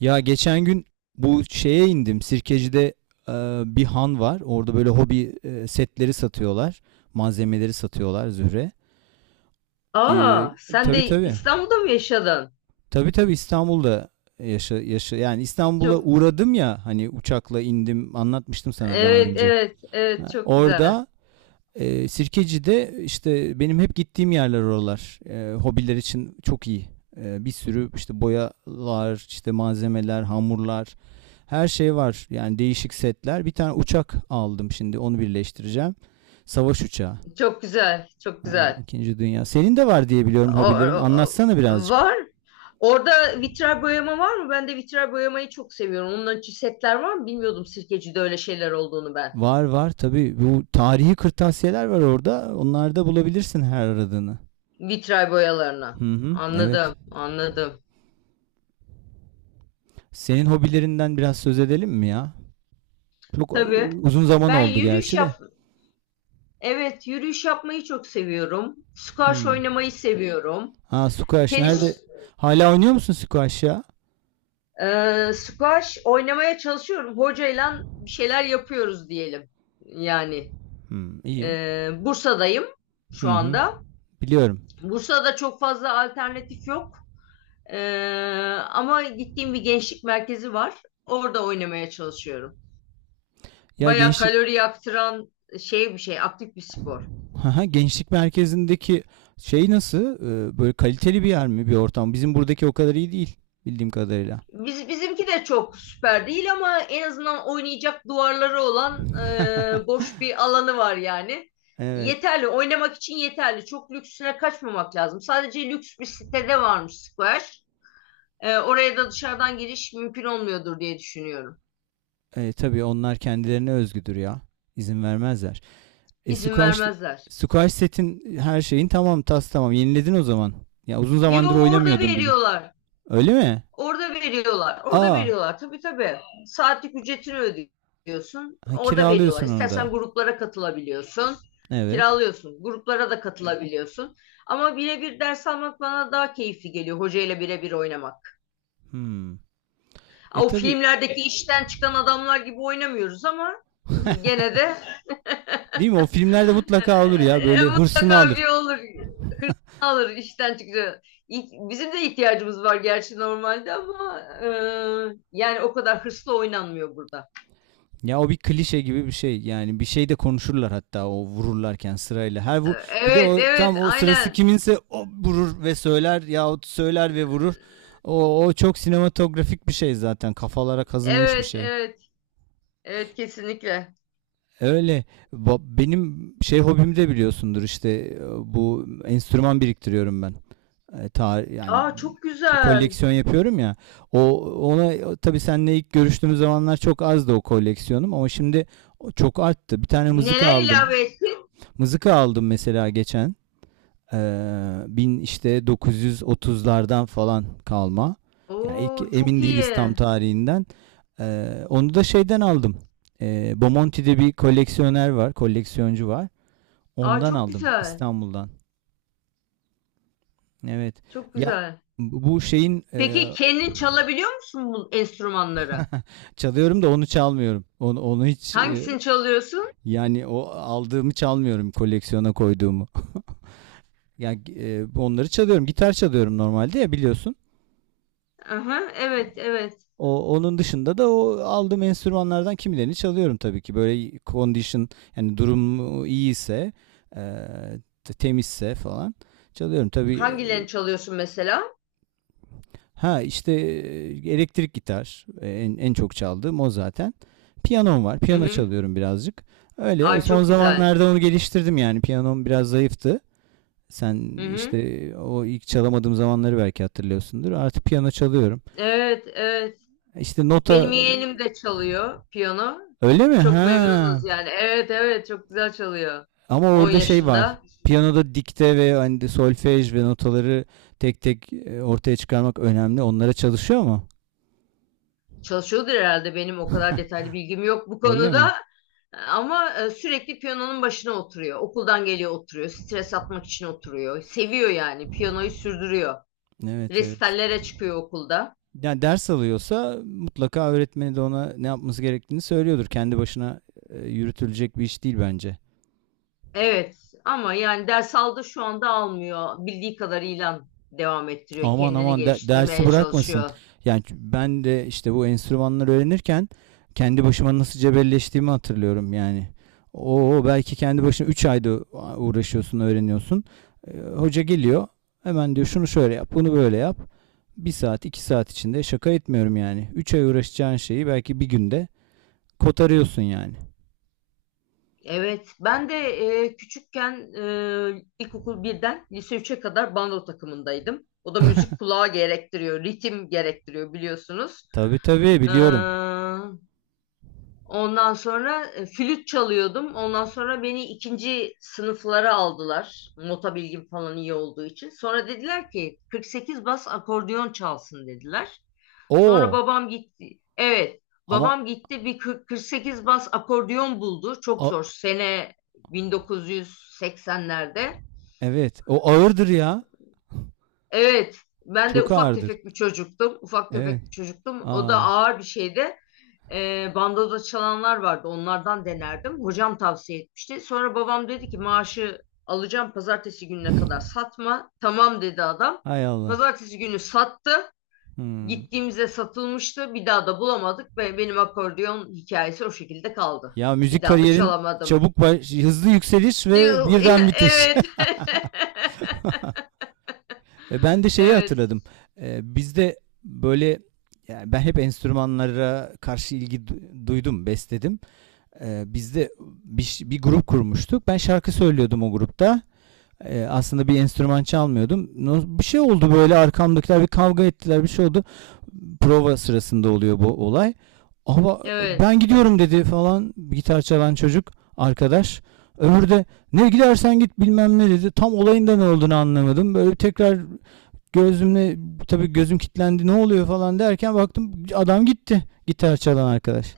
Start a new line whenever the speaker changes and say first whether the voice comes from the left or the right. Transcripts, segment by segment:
right: Ya geçen gün bu şeye indim. Sirkeci'de e, bir han var. Orada böyle hobi setleri satıyorlar. Malzemeleri satıyorlar Zühre.
left: Aa,
right: E,
left: sen
right: tabii
left: de
right: tabii.
left: İstanbul'da mı yaşadın?
right: Tabii tabii İstanbul'da yaşa yani İstanbul'a
left: Çok
right: uğradım ya hani uçakla indim, anlatmıştım sana daha
left: evet
right: önce.
left: evet evet
right: Ha,
left: çok güzel.
right: orada Sirkeci'de işte benim hep gittiğim yerler oralar. Hobiler için çok iyi. Bir sürü işte boyalar, işte malzemeler, hamurlar, her şey var. Yani değişik setler. Bir tane uçak aldım, şimdi onu birleştireceğim. Savaş uçağı.
left: Çok güzel. Çok
right: Ha,
left: güzel.
right: İkinci Dünya. Senin de var diye biliyorum
left: O,
right: hobilerin.
left: o-
right: Anlatsana
left: o
right: birazcık.
left: var. Orada vitray boyama var mı? Ben de vitray boyamayı çok seviyorum. Onların için setler var mı? Bilmiyordum Sirkeci'de öyle şeyler olduğunu ben.
right: Var var tabii. Bu tarihi kırtasiyeler var orada. Onlarda bulabilirsin her aradığını.
left: Vitray boyalarına.
right: Hı hı, evet.
left: Anladım, anladım.
right: Senin hobilerinden biraz söz edelim mi ya? Çok
left: Tabii.
right: uzun zaman
left: Ben
right: oldu
left: yürüyüş
right: gerçi de.
left: yap, evet, yürüyüş yapmayı çok seviyorum. Squash
right: Hmm.
left: oynamayı seviyorum.
right: Aa, squash nerede?
left: Tenis.
right: Hala oynuyor musun squash ya?
left: Squash oynamaya çalışıyorum. Hocayla bir şeyler yapıyoruz diyelim. Yani
right: Hmm, iyi.
left: Bursa'dayım
right: Hı
left: şu
right: hı.
left: anda.
right: Biliyorum.
left: Bursa'da çok fazla alternatif yok. Ee, ama gittiğim bir gençlik merkezi var. Orada oynamaya çalışıyorum.
right: Ya
left: Baya
right: gençlik.
left: kalori yaktıran bir şey, aktif bir spor.
right: Haha, gençlik merkezindeki şey nasıl? Böyle kaliteli bir yer mi, bir ortam? Bizim buradaki o kadar iyi değil bildiğim kadarıyla.
left: Bizimki de çok süper değil ama en azından oynayacak duvarları olan boş bir alanı var yani.
right: Evet.
left: Yeterli, oynamak için yeterli. Çok lüksüne kaçmamak lazım. Sadece lüks bir sitede varmış squash. Oraya da dışarıdan giriş mümkün olmuyordur diye düşünüyorum.
right: E, tabii onlar kendilerine özgüdür ya. İzin vermezler. E
left: İzin
right: squash
left: vermezler.
right: squash setin her şeyin tamam, tas tamam. Yeniledin o zaman. Ya uzun zamandır
left: Yo, orada
right: oynamıyordun bilim.
left: veriyorlar.
right: Öyle mi?
left: Orada veriyorlar. Orada
right: Aa,
left: veriyorlar. Tabii tabii. Saatlik ücretini ödüyorsun.
right: ha,
left: Orada veriyorlar.
right: kiralıyorsun onu
left: İstersen
right: da.
left: gruplara katılabiliyorsun.
right: Evet.
left: Kiralıyorsun. Gruplara da katılabiliyorsun. Ama birebir ders almak bana daha keyifli geliyor. Hocayla birebir oynamak.
right: Hmm. E
left: O
right: tabii,
left: filmlerdeki işten çıkan adamlar gibi oynamıyoruz ama gene de
right: değil mi? O filmlerde mutlaka olur ya böyle, hırsını
left: mutlaka
right: alır.
left: bir olur. Alır işten çıkacak. Bizim de ihtiyacımız var gerçi normalde ama yani o kadar hırslı oynanmıyor burada.
right: Ya o bir klişe gibi bir şey. Yani bir şey de konuşurlar hatta o vururlarken sırayla. Her vur, bir de
left: Evet,
right: o
left: evet,
right: tam o sırası
left: aynen.
right: kiminse o vurur ve söyler yahut söyler ve vurur. O çok sinematografik bir şey zaten. Kafalara kazınmış bir
left: Evet,
right: şey.
left: evet. Evet, kesinlikle.
right: Öyle. Benim şey hobim de biliyorsundur işte, bu enstrüman biriktiriyorum ben. Yani
left: Aa, çok güzel.
right: koleksiyon yapıyorum ya. O, ona tabii seninle ilk görüştüğümüz zamanlar çok azdı o koleksiyonum ama şimdi çok arttı. Bir tane mızıka
left: Neler
right: aldım.
left: ilave ettin?
right: Mızıka aldım mesela geçen. Ee, işte 930'lardan falan kalma. Yani ilk,
left: Oo, çok
right: emin değiliz tam
left: iyi.
right: tarihinden. Onu da şeyden aldım. Bomonti'de bir koleksiyoner var, koleksiyoncu var.
left: Aa,
right: Ondan
left: çok
right: aldım,
left: güzel.
right: İstanbul'dan. Evet.
left: Çok
right: Ya
left: güzel.
right: bu şeyin e,
left: Peki kendin çalabiliyor musun bu enstrümanları?
right: Çalıyorum da onu çalmıyorum. Onu hiç,
left: Hangisini çalıyorsun?
right: yani o aldığımı çalmıyorum, koleksiyona koyduğumu. Yani onları çalıyorum. Gitar çalıyorum normalde ya, biliyorsun.
left: Aha, evet, evet.
right: Onun dışında da o aldığım enstrümanlardan kimilerini çalıyorum tabii ki. Böyle condition, yani durum iyiyse, e, temizse falan çalıyorum. Tabii.
left: Hangilerini çalıyorsun mesela?
right: Ha işte, elektrik gitar, en çok çaldığım o zaten. Piyanom var.
left: Hı
right: Piyano
left: hı.
right: çalıyorum birazcık. Öyle
left: Ay,
right: son
left: çok güzel.
right: zamanlarda onu geliştirdim yani. Piyanom biraz zayıftı.
left: Hı
right: Sen
left: hı.
right: işte o ilk çalamadığım zamanları belki hatırlıyorsundur. Artık piyano çalıyorum.
left: Evet, evet.
right: İşte
left: Benim
right: nota.
left: yeğenim de çalıyor piyano.
right: Öyle mi?
left: Çok
right: Ha.
left: memnunuz yani. Evet, evet, çok güzel çalıyor.
right: Ama
left: 10
right: orada şey var.
left: yaşında.
right: Piyanoda dikte ve hani de solfej ve notaları tek tek, ortaya çıkarmak önemli. Onlara çalışıyor mu?
left: Çalışıyordur herhalde, benim o kadar detaylı bilgim yok bu
right: Öyle mi?
left: konuda. Ama sürekli piyanonun başına oturuyor. Okuldan geliyor oturuyor. Stres atmak için oturuyor. Seviyor yani. Piyanoyu sürdürüyor.
right: Evet evet.
left: Resitallere çıkıyor okulda.
right: Yani ders alıyorsa mutlaka öğretmeni de ona ne yapması gerektiğini söylüyordur. Kendi başına yürütülecek bir iş değil bence.
left: Evet, ama yani ders aldı, şu anda almıyor. Bildiği kadarıyla devam ettiriyor.
right: Aman
left: Kendini
right: aman dersi
left: geliştirmeye
right: bırakmasın.
left: çalışıyor.
right: Yani ben de işte bu enstrümanları öğrenirken kendi başıma nasıl cebelleştiğimi hatırlıyorum yani. O belki kendi başına 3 ayda uğraşıyorsun, öğreniyorsun. E, hoca geliyor. Hemen diyor şunu şöyle yap, bunu böyle yap. Bir saat, iki saat içinde, şaka etmiyorum yani, üç ay uğraşacağın şeyi belki bir günde kotarıyorsun yani.
left: Evet, ben de küçükken ilkokul birden lise 3'e kadar bando takımındaydım. O da müzik kulağı gerektiriyor, ritim gerektiriyor biliyorsunuz.
right: Tabii tabii biliyorum.
left: Ondan sonra flüt çalıyordum. Ondan sonra beni ikinci sınıflara aldılar. Nota bilgim falan iyi olduğu için. Sonra dediler ki 48 bas akordeon çalsın dediler. Sonra
right: Oo,
left: babam gitti. Evet,
right: ama
left: babam gitti, bir 40 48 bas akordeon buldu. Çok
right: a-
left: zor. Sene 1980'lerde.
right: evet o ağırdır ya.
left: Evet, ben de
right: Çok
left: ufak
right: ağırdır.
left: tefek bir çocuktum. Ufak
right: Evet.
left: tefek bir çocuktum. O da
right: Aa.
left: ağır bir şeydi. Bandoda çalanlar vardı. Onlardan denerdim. Hocam tavsiye etmişti. Sonra babam dedi ki maaşı alacağım pazartesi gününe kadar satma. Tamam dedi adam.
right: Hay Allah.
left: Pazartesi günü sattı.
right: Hmm.
left: Gittiğimizde satılmıştı. Bir daha da bulamadık ve benim akordeon hikayesi o şekilde kaldı.
right: Ya
left: Bir
right: müzik
left: daha da
right: kariyerin
left: çalamadım.
right: çabuk hızlı yükseliş ve birden bitiş.
left: Evet.
right: E, ben de şeyi hatırladım.
left: Evet.
right: E, bizde böyle, yani ben hep enstrümanlara karşı ilgi duydum, besledim. E, bizde bir grup kurmuştuk. Ben şarkı söylüyordum o grupta. Aslında bir enstrüman çalmıyordum. Bir şey oldu, böyle arkamdakiler bir kavga ettiler, bir şey oldu. Prova sırasında oluyor bu olay. Ama
left: Evet.
right: ben gidiyorum dedi falan, gitar çalan çocuk arkadaş. Öbürü de ne gidersen git bilmem ne dedi. Tam olayın da ne olduğunu anlamadım. Böyle tekrar gözümle, tabii gözüm kilitlendi, ne oluyor falan derken baktım adam gitti, gitar çalan arkadaş.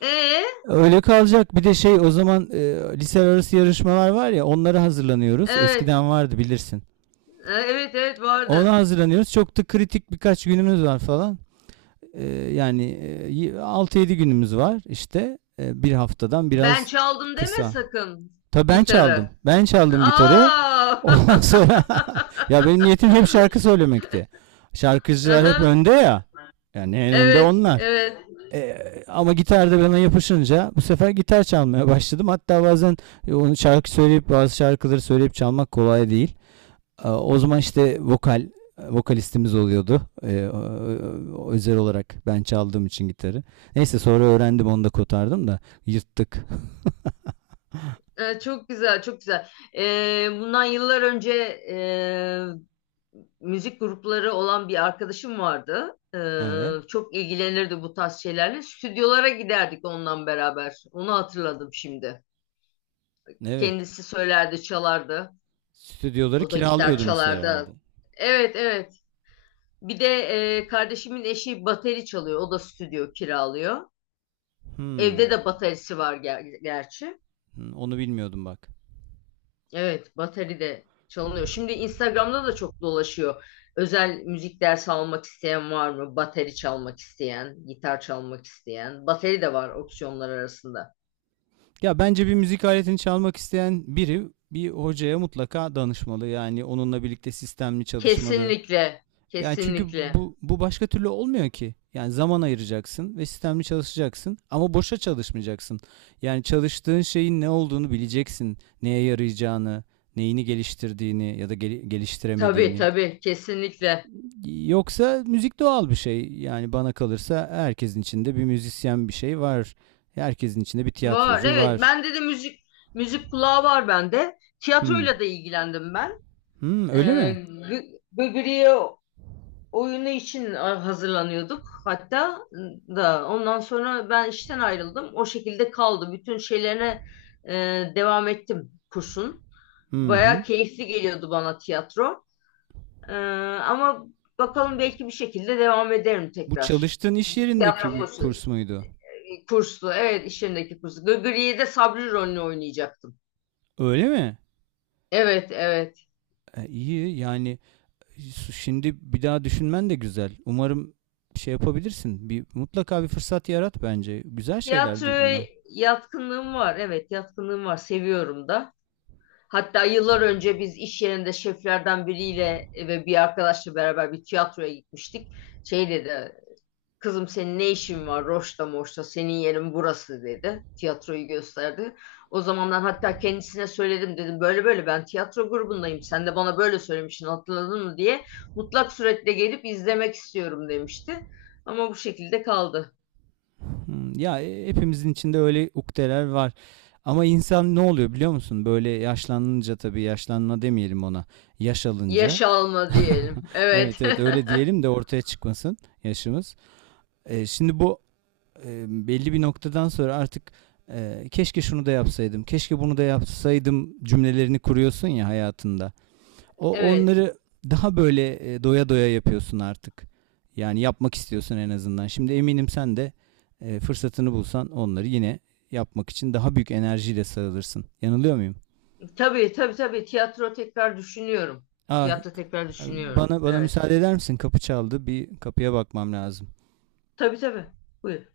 left: Evet.
right: Öyle kalacak. Bir de şey o zaman, lise arası yarışmalar var ya, onlara hazırlanıyoruz.
left: Ee,
right: Eskiden vardı, bilirsin.
left: evet, evet
right: Ona
left: vardı.
right: hazırlanıyoruz. Çok da kritik birkaç günümüz var falan. Yedi günümüz var işte. Bir haftadan
left: Ben
right: biraz
left: çaldım deme
right: kısa.
left: sakın
right: Tabii ben çaldım.
left: gitarı.
right: Ben çaldım gitarı.
left: Aa!
right: Ondan sonra ya benim niyetim hep şarkı söylemekti. Şarkıcılar hep
left: Aha.
right: önde ya. Yani en önde
left: Evet,
right: onlar.
left: evet.
right: Ee, Ama gitarda bana yapışınca bu sefer gitar çalmaya başladım. Hatta bazen onu şarkı söyleyip, bazı şarkıları söyleyip çalmak kolay değil. O zaman işte vokalistimiz oluyordu. Özel olarak ben çaldığım için gitarı. Neyse sonra öğrendim, onu da kotardım da yırttık.
left: Çok güzel, çok güzel. Bundan yıllar önce e, müzik grupları olan bir arkadaşım vardı.
right: Evet.
left: Çok ilgilenirdi bu tarz şeylerle. Stüdyolara giderdik ondan beraber. Onu hatırladım şimdi.
right: Evet.
left: Kendisi söylerdi, çalardı.
right: Stüdyoları
left: O da gitar
right: kiralıyordunuz herhalde.
left: çalardı. Evet, evet. Bir de kardeşimin eşi bateri çalıyor. O da stüdyo kiralıyor.
right: Hmm.
left: Evde de baterisi var gerçi.
right: Hmm, onu bilmiyordum bak.
left: Evet, bateri de çalınıyor. Şimdi Instagram'da da çok dolaşıyor. Özel müzik dersi almak isteyen var mı? Bateri çalmak isteyen, gitar çalmak isteyen. Bateri de var opsiyonlar arasında.
right: Ya bence bir müzik aletini çalmak isteyen biri bir hocaya mutlaka danışmalı. Yani onunla birlikte sistemli çalışmalı.
left: Kesinlikle,
right: Yani çünkü
left: kesinlikle.
right: bu başka türlü olmuyor ki. Yani zaman ayıracaksın ve sistemli çalışacaksın, ama boşa çalışmayacaksın. Yani çalıştığın şeyin ne olduğunu bileceksin. Neye yarayacağını, neyini geliştirdiğini ya da
left: Tabii
right: geliştiremediğini.
left: tabii, kesinlikle.
right: Yoksa müzik doğal bir şey. Yani bana kalırsa herkesin içinde bir müzisyen bir şey var. Herkesin içinde bir
left: Var,
right: tiyatrocu
left: evet.
right: var.
left: Bende de müzik kulağı var bende.
right: Hmm.
left: Tiyatroyla da ilgilendim ben.
right: Hmm, öyle
left: Ee,
right: mi?
left: Gıgırı'yı oyunu için hazırlanıyorduk, hatta da ondan sonra ben işten ayrıldım. O şekilde kaldı. Bütün şeylerine e, devam ettim kursun.
right: Hı
left: Bayağı
right: hı.
left: keyifli geliyordu bana tiyatro. E, ama bakalım, belki bir şekilde devam ederim
right: Bu
left: tekrar.
right: çalıştığın iş yerindeki
left: Tiyatro
right: bir
left: kursu.
right: kurs muydu?
left: Kurslu. Evet, iş yerindeki kursu. Gıgırı'yı de Sabri rolünü oynayacaktım.
right: Öyle mi?
left: Evet, evet.
right: E, iyi yani, şimdi bir daha düşünmen de güzel. Umarım şey yapabilirsin. Bir, mutlaka bir fırsat yarat bence. Güzel şeyler değil
left: Tiyatroya
right: bunlar.
left: yatkınlığım var. Evet, yatkınlığım var. Seviyorum da. Hatta yıllar önce biz iş yerinde şeflerden biriyle ve bir arkadaşla beraber bir tiyatroya gitmiştik. Şey dedi, kızım senin ne işin var Roş'ta Moş'ta, senin yerin burası dedi. Tiyatroyu gösterdi. O zamandan hatta kendisine söyledim, dedim böyle böyle ben tiyatro grubundayım. Sen de bana böyle söylemiştin, hatırladın mı diye. Mutlak suretle gelip izlemek istiyorum demişti. Ama bu şekilde kaldı.
right: Hmm, ya hepimizin içinde öyle ukdeler var. Ama insan ne oluyor biliyor musun? Böyle yaşlanınca, tabii yaşlanma demeyelim ona. Yaş alınca.
left: Yaş alma diyelim. Evet.
right: Evet evet öyle diyelim de ortaya çıkmasın yaşımız. Şimdi bu, belli bir noktadan sonra artık, keşke şunu da yapsaydım, keşke bunu da yapsaydım cümlelerini kuruyorsun ya hayatında. O
left: Evet.
right: onları daha böyle, doya doya yapıyorsun artık. Yani yapmak istiyorsun en azından. Şimdi eminim sen de, fırsatını bulsan onları yine yapmak için daha büyük enerjiyle sarılırsın. Yanılıyor muyum?
left: Tabii tabii tabii. Tiyatro tekrar düşünüyorum.
right: Ah,
left: Tiyatro tekrar düşünüyorum.
right: bana
left: Evet.
right: müsaade eder misin? Kapı çaldı. Bir kapıya bakmam lazım.
left: Tabii tabii. Buyur.